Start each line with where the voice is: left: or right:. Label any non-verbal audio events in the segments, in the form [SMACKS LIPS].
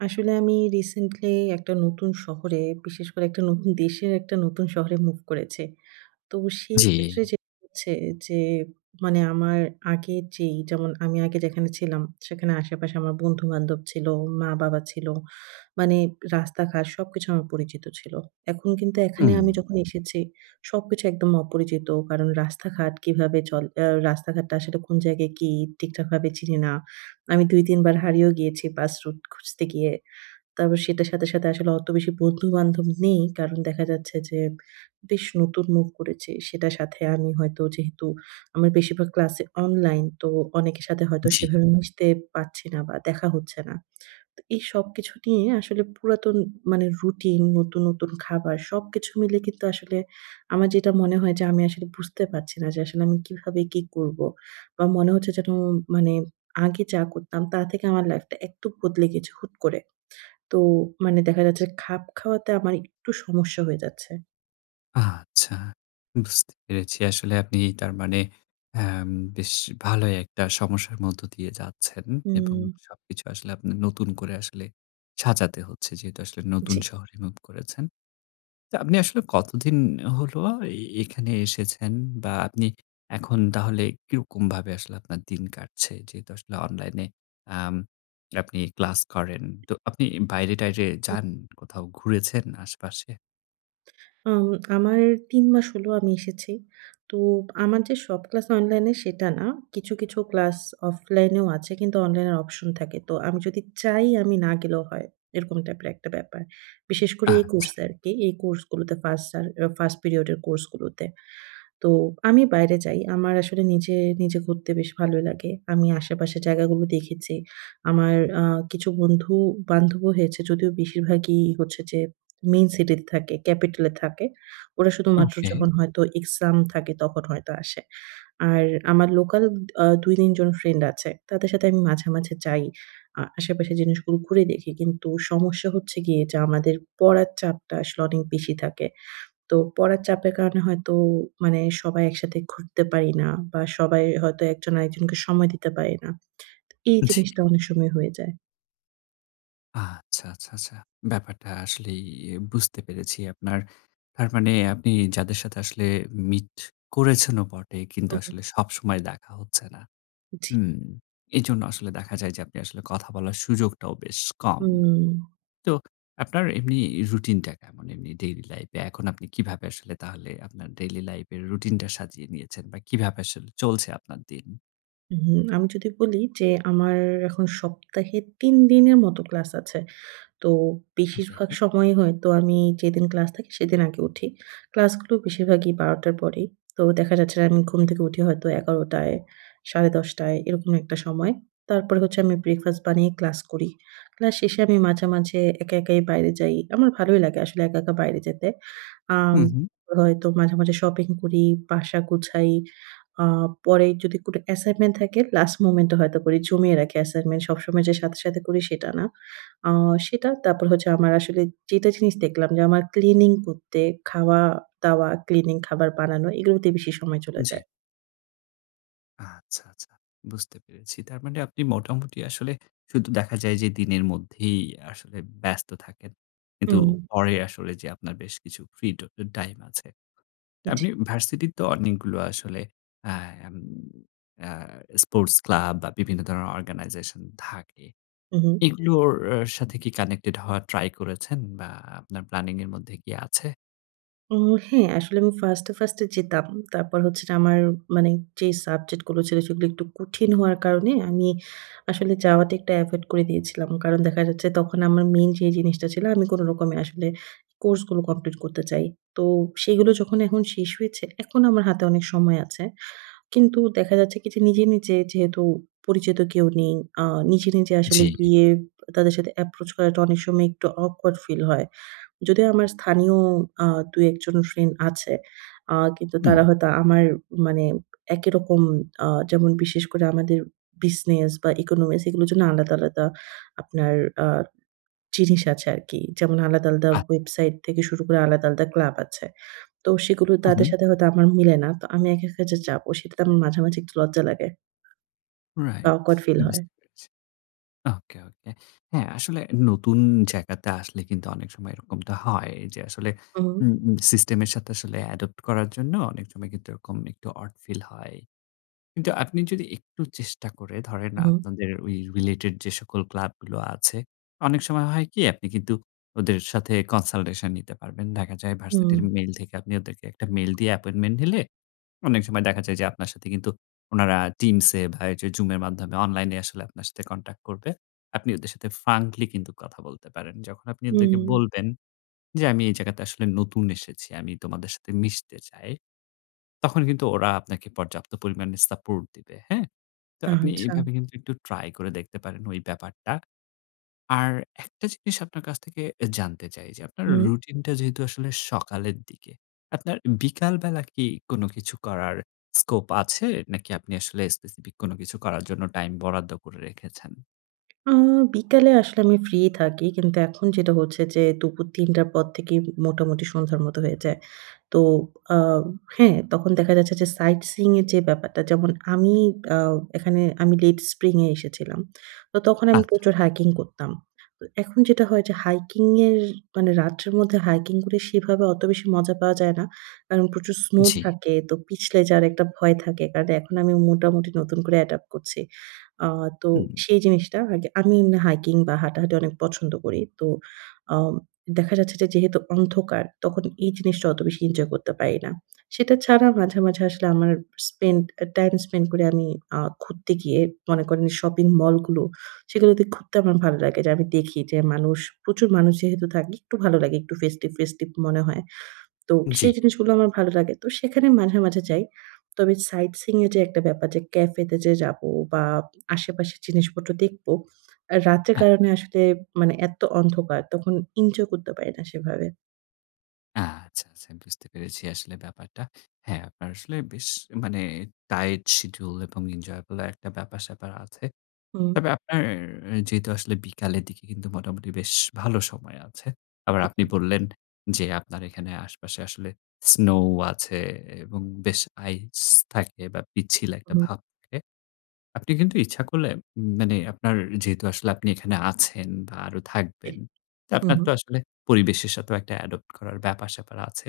right: আসলে আমি রিসেন্টলি [CLICKS TONGUE] একটা নতুন শহরে বিশেষ করে, একটা নতুন দেশের একটা নতুন শহরে মুভ করেছি। তো সেইক্ষেত্রে
left: জ্বি।
right: যে হচ্ছে যে মানে আমার আগে যেই, যেমন আমি আগে যেখানে ছিলাম সেখানে আশেপাশে আমার বন্ধু-বান্ধব ছিল, মা-বাবা ছিল মানে রাস্তাঘাট সবকিছু আমার পরিচিত ছিল। এখন কিন্তু এখানে
left: হুম।
right: আমি যখন [BLOWS AIR] এসেছি সবকিছু একদম অপরিচিত। কারণ রাস্তাঘাট কিভাবে চল আ রাস্তাঘাটটা আসলে কোন জায়গায় কি ঠিকঠাকভাবে চিনি না। আমি ২, ৩ বার হারিয়েও গিয়েছি বাস রুট খুঁজতে গিয়ে। তারপর সেটার সাথে, সাথে, আসলে অত বেশি বন্ধু-বান্ধব নেই। কারণ [SMACKS LIPS] দেখা যাচ্ছে যে, বেশ নতুন মুভ করেছি। সেটার সাথে আমি হয়তো যেহেতু আমার বেশিরভাগ ক্লাসে অনলাইন। তো অনেকের সাথে হয়তো
left: জি।
right: সেভাবে [BLOWS AIR] মিশতে পারছি না বা দেখা হচ্ছে না। [SMACKS LIPS] তো এই সবকিছু নিয়ে আসলে পুরাতন মানে রুটিন, নতুন, নতুন, খাবার সবকিছু মিলে কিন্তু আসলে আমার যেটা মনে হয় যে আমি আসলে বুঝতে পারছি না। যে আসলে আমি কিভাবে কি করব? বা মনে হচ্ছে যেন মানে আগে যা করতাম তার থেকে আমার লাইফটা একটু বদলে গেছে হুট করে। তো মানে দেখা যাচ্ছে খাপ খাওয়াতে আমার একটু সমস্যা হয়ে যাচ্ছে।
left: আচ্ছা, বুঝতে পেরেছি। আসলে আপনি তার মানে অ্যাম বেশ ভালোই একটা সমস্যার মধ্য দিয়ে যাচ্ছেন এবং
right: হুম।
left: সবকিছু আসলে আপনে নতুন করে আসলে সাজাতে হচ্ছে। যেহেতু আসলে নতুন
right: জি।
left: শহরে মুভ করেছেন। তো আপনি আসলে কতদিন হলো, এ এখানে এসেছেন বা আপনি এখন তাহলে কিরকমভাবে, আসলে আপনার দিন কাটছে? যেহেতু আসলে অনলাইনে আম আপনি ক্লাস করেন। তো আপনি বাইরে-টাইরে যান, কোথাও ঘুরেছেন আশেপাশে?
right: অউম আমার ৩ মাস হলো আমি এসেছি। তো আমার যে সব ক্লাস অনলাইনে, সেটা না। কিছু, কিছু ক্লাস অফলাইনেও আছে কিন্তু, অনলাইনের অপশন থাকে। তো আমি যদি চাই, আমি না গেলেও হয়। এরকম টাইপের একটা ব্যাপার। বিশেষ করে এই কোর্স
left: আচ্ছা।
right: আরকি। এই কোর্সগুলোতে 1st সার 1st পিরিয়ড এর কোর্স গুলোতে। তো আমি বাইরে যাই। আমার আসলে নিজে, নিজে ঘুরতে বেশ ভালোই লাগে। আমি আশেপাশের জায়গাগুলো দেখেছি। আমার আ কিছু বন্ধু-বান্ধবও হয়েছে, যদিও বেশিরভাগই হচ্ছে যে, মেইন সিটিতে থাকে, ক্যাপিটালে থাকে। ওরা শুধুমাত্র
left: ওকে।
right: যখন হয়তো এক্সাম থাকে, তখন হয়তো আসে। আর আমার লোকাল আ ২-৩ জন ফ্রেন্ড আছে। তাদের সাথে আমি মাঝে, মাঝে যাই। আ আশেপাশের জিনিসগুলো ঘুরে দেখি। কিন্তু সমস্যা হচ্ছে গিয়ে যে, আমাদের পড়ার চাপটা আসলে অনেক বেশি থাকে। তো পড়ার চাপের কারণে হয়তো মানে, সবাই একসাথে ঘুরতে পারি না বা সবাই হয়তো, একজন আরেকজনকে সময় দিতে পারি না। এই
left: জি।
right: জিনিসটা অনেক সময় হয়ে যায়।
left: আচ্ছা, আচ্ছা, আচ্ছা। ব্যাপারটা আসলেই এ বুঝতে পেরেছি আপনার। আর মানে আপনি যাদের সাথে আসলে মিট করেছেনও বটে, কিন্তু
right: হুম, হুম।
left: আসলে সবসময় দেখা হচ্ছে না।
right: জি।
left: হুম, এজন্য আসলে দেখা যায় যে, আপনি আসলে কথা বলার সুযোগটাও বেশ কম।
right: হুম।
left: তো আপনার এমনি রুটিনটা কেমন এমনি ডেইলি লাইফে, এখন আপনি কিভাবে আসলে তাহলে, আপনার ডেইলি লাইফ এর রুটিনটা সাজিয়ে নিয়েছেন বা কিভাবে চলছে আপনার দিন?
right: হুম, আমি যদি বলি যে, আমার এখন সপ্তাহে ৩ দিনের মতো ক্লাস আছে। তো
left: ওকে।
right: বেশিরভাগ সময়ই হয়তো আমি যেদিন ক্লাস থাকে সেদিন আগে উঠি। ক্লাসগুলো বেশিরভাগই ১২ টার পরেই। তো দেখা যাচ্ছে যে, আমি ঘুম থেকে উঠি হয়তো ১১ টায়, সাড়ে ১০ টায় এরকম একটা সময়। তারপরে হচ্ছে আমি ব্রেকফাস্ট বানিয়ে ক্লাস করি। ক্লাস শেষে আমি মাঝে, মাঝে একা, একাই বাইরে যাই। আমার ভালোই লাগে আসলে একা, একা বাইরে যেতে। আম
left: হুম, হুম।
right: হয়তো মাঝে, মাঝে শপিং করি, বাসা গোছাই। আ পরে যদি কোন অ্যাসাইনমেন্ট থাকে, লাস্ট মোমেন্টে হয়তো করি, জমিয়ে রাখি অ্যাসাইনমেন্ট সবসময় যে সাথে, সাথে করি সেটা না। আ সেটা তারপর হচ্ছে, আমার আসলে যেটা জিনিস দেখলাম যে, আমার ক্লিনিং করতে, খাওয়া-দাওয়া, ক্লিনিং খাবার বানানো, এগুলোতে বেশি সময় চলে
left: জি।
right: যায়।
left: আচ্ছা, আচ্ছা। বুঝতে পেরেছি। তার মানে আপনি মোটামুটি আসলে শুধু দেখা যায় যে, দিনের মধ্যেই আসলে ব্যস্ত থাকেন। কিন্তু
right: হুম।
left: পরে আসলে যে আপনার বেশ কিছু ফ্রি ট টাইম আছে।
right: জি।
left: আপনি ভার্সিটি তো অনেকগুলো আসলে অ্যা অ্যা স্পোর্টস ক্লাব বা বিভিন্ন ধরনের অর্গানাইজেশন থাকে।
right: হুম, হুম।
left: এগুলোর সাথে কি কানেক্টেড হওয়া ট্রাই করেছেন বা আপনার প্ল্যানিং এর মধ্যে কি আছে?
right: হুম, হ্যাঁ, আসলে আমি ফার্স্ট এ ফার্স্ট এ যেতাম। তারপর হচ্ছে আমার মানে যে সাবজেক্ট গুলো ছিল, সেগুলো একটু কঠিন হওয়ার কারণে আমি আসলে যাওয়াতে একটা এভয়েদ করে দিয়েছিলাম। কারণ দেখা যাচ্ছে, তখন আমার মেইন যে জিনিসটা ছিল আমি কোন রকমে আসলে কোর্স গুলো কমপ্লিট করতে চাই। তো সেগুলো যখন এখন শেষ হয়েছে, এখন আমার হাতে অনেক সময় আছে। কিন্তু দেখা যাচ্ছে কি, নিজে, নিজে যেহেতু পরিচিত কেউ নেই, আ নিজে, নিজে আসলে
left: জি।
right: গিয়ে তাদের সাথে এপ্রোচ করাটা অনেক সময় একটু অকওয়ার্ড ফিল হয়। যদিও আমার স্থানীয় আ ২ ১ জন ফ্রেন্ড আছে, আ কিন্তু
left: হুম।
right: তারা হয়তো আমার মানে একই রকম, আ যেমন বিশেষ করে আমাদের বিজনেস বা ইকোনমিক্স এগুলোর জন্য আলাদা, আলাদা আপনার আ জিনিস আছে আরকি। যেমন আলাদা, আলাদা
left: আচ্ছা।
right: ওয়েবসাইট থেকে শুরু করে আলাদা, আলাদা ক্লাব আছে। তো সেগুলো
left: হুম,
right: তাদের
left: হুম।
right: সাথে হয়তো আমার মিলে না। তো আমি একা, একা যে যাব, সেটাতে আমার মাঝামাঝি একটু লজ্জা লাগে। বা
left: রাইট,
right: অকওয়ার্ড ফিল হয়।
left: বুঝতে পেরেছি। ওকে, ওকে। হ্যাঁ, আসলে নতুন জায়গাতে আসলে কিন্তু অনেক সময় এরকমটা হয় যে, আসলে
right: হুম।
left: উম সিস্টেম এর সাথে আসলে অ্যাডপ্ট করার জন্য অনেক সময় কিন্তু এরকম একটু ওড ফিল হয়। কিন্তু আপনি যদি একটু চেষ্টা করে ধরেন,
right: হুম।
left: আপনাদের ঐ রিলেটেড যে সকল ক্লাবগুলো আছে। অনেক সময় হয় কি, আপনি কিন্তু ওদের সাথে কনসালটেশন নিতে পারবেন। দেখা যায়
right: হুম।
left: ভার্সিটির মেইল থেকে আপনি ওদেরকে একটা মেইল দিয়ে অ্যাপয়েন্টমেন্ট নিলে, অনেক সময় দেখা যায় যে, আপনার সাথে কিন্তু উনারা টিমসে বা জুমের মাধ্যমে অনলাইনে আসলে আপনার সাথে কনট্যাক্ট করবে। আপনি ওদের সাথে ফ্র্যাঙ্কলি কিন্তু কথা বলতে পারেন। যখন আপনি ওদেরকে
right: হুম।
left: বলবেন যে, আমি এই জায়গাতে আসলে নতুন এসেছি। আমি তোমাদের সাথে মিশতে চাই। তখন কিন্তু ওরা আপনাকে পর্যাপ্ত পরিমাণে সাপোর্ট দিবে, হ্যাঁ? তো আপনি
right: আচ্ছা।
left: এভাবে কিন্তু একটু ট্রাই করে দেখতে পারেন, ওই ব্যাপারটা। আর একটা জিনিস আপনার কাছ থেকে জানতে চাই যে, আপনার
right: হুম।
left: রুটিনটা যেহেতু আসলে সকালের দিকে, আপনার বিকালবেলা কি কোন কিছু করার স্কোপ আছে, নাকি আপনি আসলে স্পেসিফিক কোন কিছু করার জন্য টাইম বরাদ্দ করে রেখেছেন?
right: আ বিকালে আসলে আমি ফ্রি থাকি। কিন্তু এখন যেটা হচ্ছে যে দুপুর ৩:০০ পর থেকেই মোটামুটি সন্ধ্যার মত হয়ে যায়। তো আ হ্যাঁ তখন দেখা যাচ্ছে যে সাইটসিং এর যে ব্যাপারটা যেমন আমি আউ এখানে আমি লেট স্প্রিং এ এসেছিলাম। তো তখন আমি
left: আচ্ছা।
right: প্রচুর হাইকিং করতাম। তো এখন যেটা হয় যে হাইকিং এর মানে রাত্রের মধ্যে হাইকিং করে সেভাবে অত বেশি মজা পাওয়া যায় না। কারণ প্রচুর স্নো
left: জি।
right: থাকে। তো পিছলে যার একটা ভয় থাকে। কারণ এখন আমি মোটামুটি নতুন করে অ্যাডপ্ট করছি। আ তো
left: হুম।
right: সেই জিনিসটা আগে আমি হাইকিং বা হাঁটাহাঁটি অনেক পছন্দ করি। তো আম দেখা যাচ্ছে যে যেহেতু অন্ধকার তখন এই জিনিসটা অত বেশি এনজয় করতে পারি না। সেটা ছাড়া মাঝে মাঝে আসলে আমার স্পেন্ড টাইম স্পেন্ড করি আমি আ ঘুরতে গিয়ে মনে করে শপিং মল গুলো সেগুলোতে ঘুরতে আমার ভালো লাগে যে আমি দেখি যে মানুষ প্রচুর মানুষ যেহেতু থাকে একটু ভালো লাগে একটু ফেস্টিভ-ফেস্টিভ মনে হয়। তো সেই
left: জি।
right: জিনিসগুলো আমার ভালো লাগে। তো সেখানে মাঝে মাঝে যাই। তবে সাইটসিং এর যে একটা ব্যাপার যে ক্যাফেতে যে যাবো বা আশেপাশের জিনিসপত্র দেখব। রাতের
left: হ্যাঁ।
right: কারণে আসলে মানে এত অন্ধকার। তখন ইনজয় করতে পারি না সেভাবে।
left: আচ্ছা, আচ্ছা বুঝতে পেরেছি আসলে ব্যাপারটা। হ্যাঁ, আপনার আসলে বেশ মানে টাইট শিডিউল এবং enjoyable একটা ব্যাপার-স্যাপার আছে।
right: হুম।
left: তবে আপনার যেহেতু আসলে বিকালের দিকে কিন্তু মোটামুটি বেশ ভালো সময় আছে। আবার আপনি বললেন, যে আপনার এখানে আশেপাশে আসলে স্নো আছে এবং বেশ আইস থাকে বা পিচ্ছিল একটা
right: হুম।
left: ভাব থাকে। আপনি কিন্তু ইচ্ছা করলে মানে আপনার যেহেতু আসলে আপনি এখানে আছেন বা আরও
right: ইহ
left: থাকবেন।
right: হুম,
left: আপনার তো
right: হুম।
left: আসলে পরিবেশের সাথেও একটা adopt করার ব্যাপার-স্যাপার আছে।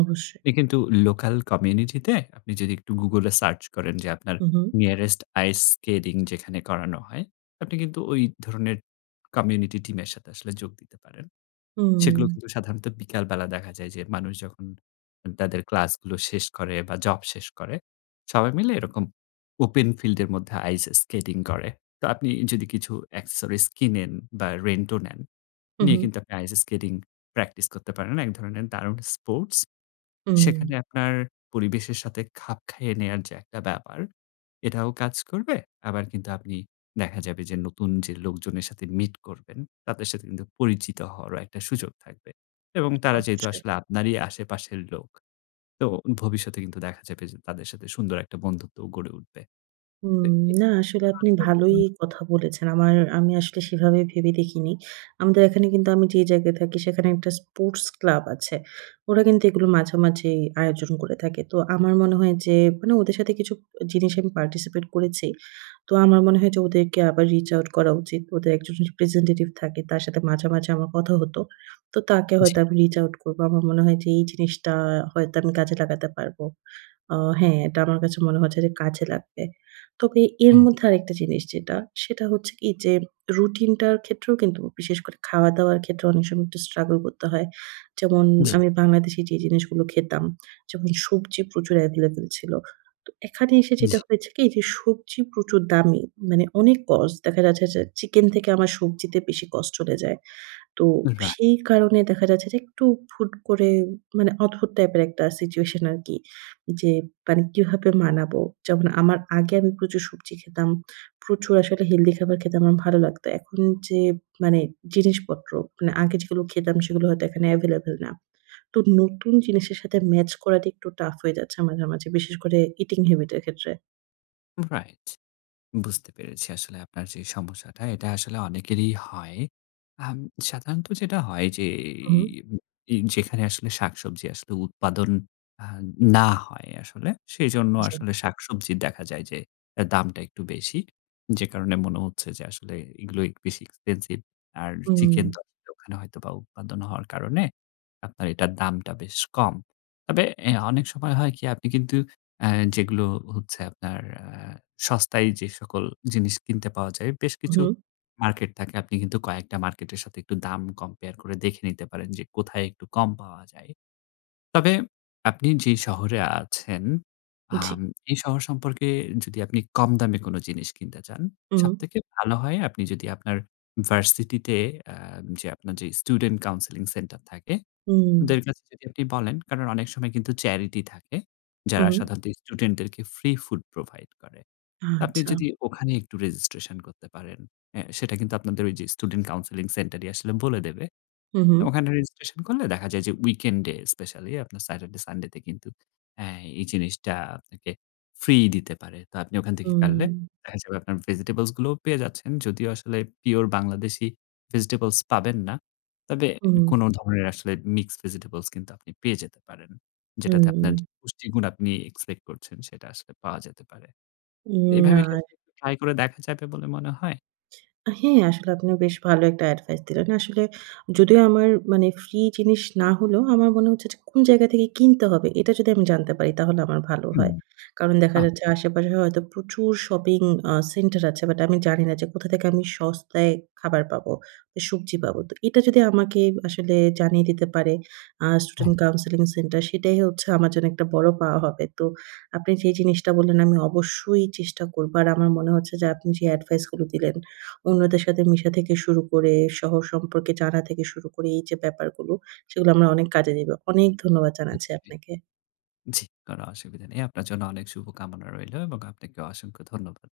right: অবশ্যই।
left: আপনি কিন্তু লোকাল কমিউনিটিতে আপনি যদি একটু গুগল এ সার্চ করেন, যে আপনার
right: হুম, হুম।
left: nearest ice skating যেখানে করানো হয়, আপনি কিন্তু ওই ধরনের কমিউনিটি টিমের সাথে আসলে যোগ দিতে পারেন। সেগুলো
right: উম
left: কিন্তু সাধারণত বিকালবেলা দেখা যায় যে মানুষ যখন তাদের ক্লাসগুলো শেষ করে বা জব শেষ করে সবাই মিলে এরকম ওপেন ফিল্ড এর মধ্যে আইস স্কেটিং করে। তো আপনি যদি কিছু accessories কিনেন বা রেন্ট ও নেন নিয়ে
right: উহু।
left: কিন্তু আপনি আইস স্কেটিং প্র্যাকটিস করতে পারেন। এক ধরনের দারুণ স্পোর্টস। সেখানে
right: উম
left: আপনার পরিবেশের সাথে খাপ খাইয়ে নেওয়ার যে একটা ব্যাপার এটাও কাজ করবে। আবার কিন্তু আপনি দেখা যাবে যে নতুন যে লোকজনের সাথে মিট করবেন তাদের সাথে কিন্তু পরিচিত হওয়ারও একটা সুযোগ থাকবে এবং তারা যেহেতু
right: অবশ্যই।
left: আসলে আপনারই আশেপাশের লোক। তো ভবিষ্যতে কিন্তু দেখা যাবে যে তাদের সাথে সুন্দর একটা বন্ধুত্বও গড়ে উঠবে।
right: হুম, না আসলে আপনি ভালোই
left: [UNINTELLIGIBLE]
right: কথা বলেছেন। আমার, আমি আসলে সেভাবে ভেবে দেখিনি। আমাদের এখানে কিন্তু আমি যে জায়গায় থাকি সেখানে একটা স্পোর্টস ক্লাব আছে। ওরা কিন্তু এগুলো মাঝেমাঝেই আয়োজন করে থাকে। তো আমার মনে হয় যে, মানে ওদের সাথে কিছু জিনিস আমি participate করেছি। তো আমার মনে হয় যে ওদেরকে আবার reach out করা উচিত। ওদের একজন representative থাকে তার সাথে মাঝে, মাঝে আমার কথা হত। তো তাকে
left: জি।
right: হয়তো আমি reach out করব। আমার মনে হয় যে এই জিনিসটা হয়তো আমি কাজে লাগাতে পারবো। অ হ্যাঁ, এটা আমার কাছে মনে হয়েছে যে কাজে লাগবে। তবে এর
left: হ্যাঁ।
right: মধ্যে আরেকটা জিনিস যেটা, সেটা হচ্ছে কি যেম রুটিনটার ক্ষেত্রেও কিন্তু বিশেষ করে খাওয়া-দাওয়ার ক্ষেত্রেও অনেক সময় একটু struggle করতে হয়। যেমন,
left: জি।
right: আমি বাংলাদেশে যেই জিনিসগুলো খেতাম, যেমন সবজি প্রচুর available ছিল। তো এখানে এসে
left: জি।
right: যেটা হয়েছে কি যে, সবজি প্রচুর দামি। মানে অনেক cost দেখা যাচ্ছে যে চিকেন থেকে আমার সবজিতে বেশি কস্ট চলে যায়। তো
left: রাই
right: সেই কারণে দেখা যাচ্ছে যে একটু হুট করে মানে অদ্ভুত টাইপের একটা সিচুয়েশন আরকি। যে মানে কিভাবে মানাবো? যেমন আমার আগে আমি প্রচুর সবজি খেতাম। প্রচুর আসলে healthy খাবার খেতে আমার ভালো লাগতো। এখন যে মানে জিনিসপত্র মানে আগে যেগুলো খেতাম সেগুলো হয়তো এখানে available না। তো নতুন জিনিসের সাথে ম্যাচ করাটা একটু টাফ হয়ে যাচ্ছে মাঝে, মাঝে বিশেষ করে eating habit এর ক্ষেত্রে।
left: রাইট। বুঝতে পেরেছি আসলে আপনার যে সমস্যাটা এটা আসলে অনেকেরই হয়। উম সাধারণত যেটা হয় যে,
right: হুম।
left: এ যেখানে আসলে শাকসবজি আসলে উৎপাদন আ না হয়, আসলে সেজন্য
right: জি।
left: আসলে শাকসবজির দেখা যায় যে দামটা একটু বেশি। যে কারণে মনে হচ্ছে যে, আসলে এগুলো বেশি এক্সপেনসিভ। আর
right: হুম।
left: চিকেন তো আসলে ওখানে হয়তোবা উৎপাদন হওয়ার কারণে আপনার এটার দামটা বেশ কম। তবে অ্যা অনেক সময় হয় কি আপনি কিন্তু অ্যা যেগুলো হচ্ছে আপনার আ সস্তায় যে সকল জিনিস কিনতে পাওয়া যায়, বেশ কিছু
right: হুম।
left: মার্কেট থাকে। আপনি কিন্তু কয়েকটা মার্কেটের সাথে একটু দাম কম্পেয়ার করে দেখে নিতে পারেন, যে কোথায় একটু কম পাওয়া যায়। তবে আপনি যে শহরে আছেন,
right: জি।
left: আম এই শহর সম্পর্কে যদি আপনি কম দামে কোন জিনিস কিনতে চান,
right: হুম।
left: সবথেকে ভালো হয় আপনি যদি আপনার ভার্সিটি তে আ যে আপনার যে স্টুডেন্ট কাউন্সেলিং সেন্টার থাকে,
right: হুম।
left: ওদের কাছে যদি আপনি বলেন, কারণ, অনেক সময় কিন্তু চ্যারিটি থাকে, যারা
right: হুম।
left: সাধারণত স্টুডেন্টদেরকে ফ্রি ফুড প্রোভাইড করে। আপনি
right: আচ্ছা।
left: যদি ওখানে একটু রেজিস্ট্রেশন করতে পারেন, অ্যা সেটা কিন্তু আপনাদের ঐ যে স্টুডেন্ট কাউন্সেলিং সেন্টারই আসলে বলে দেবে।
right: হুম, হুম।
left: ওখানে রেজিস্ট্রেশন করলে দেখা যায় যে, উইকেন্ডে স্পেশালি আপনার স্যাটারডে, সানডেতে কিন্তু অ্যা এই জিনিসটা আপনাকে ফ্রি দিতে পারে। তো আপনি ওখান থেকে করলে দেখা যাবে, আপনার ভেজিটেবলস গুলোও পেয়ে যাচ্ছেন। যদিও আসলে পিওর বাংলাদেশী ভেজিটেবলস পাবেন না, তবে
right: হুম।
left: কোন ধরনের আসলে মিক্সড ভেজিটেবলস কিন্তু আপনি পেয়ে যেতে পারেন। যেটাতে আপনার যে
right: হুম।
left: পুষ্টিগুণ আপনি এক্সপেক্ট করছেন, সেটা আসলে পাওয়া যেতে পারে। এভাবে কি
right: নার।
left: আসলে ট্রাই করে দেখা যাবে বলে মনে হয়?
right: হ্যাঁ, আসলে আপনি বেশ ভালো একটা এডভাইস দিলেন। আসলে যদিও আমার মানে ফ্রি জিনিস না হলেও, আমার মনে হচ্ছে যে কোন জায়গা থেকে কিনতে হবে, এটা যদি আমি জানতে পারি তাহলে আমার ভালো
left: হুম,
right: হয়। কারণ দেখা
left: আম
right: যাচ্ছে, আশেপাশে হয়তো প্রচুর শপিং আ সেন্টার আছে বাট আমি জানি না যে, কোথা থেকে আমি সস্তায় খাবার পাবো, সবজি পাবো। তো এটা যদি আমাকে আসলে জানিয়ে দিতে পারে, আ
left: হুম।
right: স্টুডেন্ট কাউন্সেলিং সেন্টার, সেটাই হচ্ছে আমার জন্য একটা বড় পাওয়া হবে। তো আপনি যে জিনিসটা বললেন, আমি অবশ্যই চেষ্টা করব। আর আমার মনে হচ্ছে যে, আপনি যে এডভাইস গুলো দিলেন, অন্যদের সাথে মিশা থেকে শুরু করে, শহর সম্পর্কে জানা থেকে শুরু করে, এই যে ব্যাপারগুলো, সেগুলো আমরা অনেক কাজে দেবো। অনেক ধন্যবাদ জানাচ্ছি
left: নিশ্চয়ই।
right: আপনাকে।
left: জি, কোন অসুবিধা নেই। আপনার জন্য অনেক শুভকামনা রইলো এবং আপনাকে অসংখ্য ধন্যবাদ।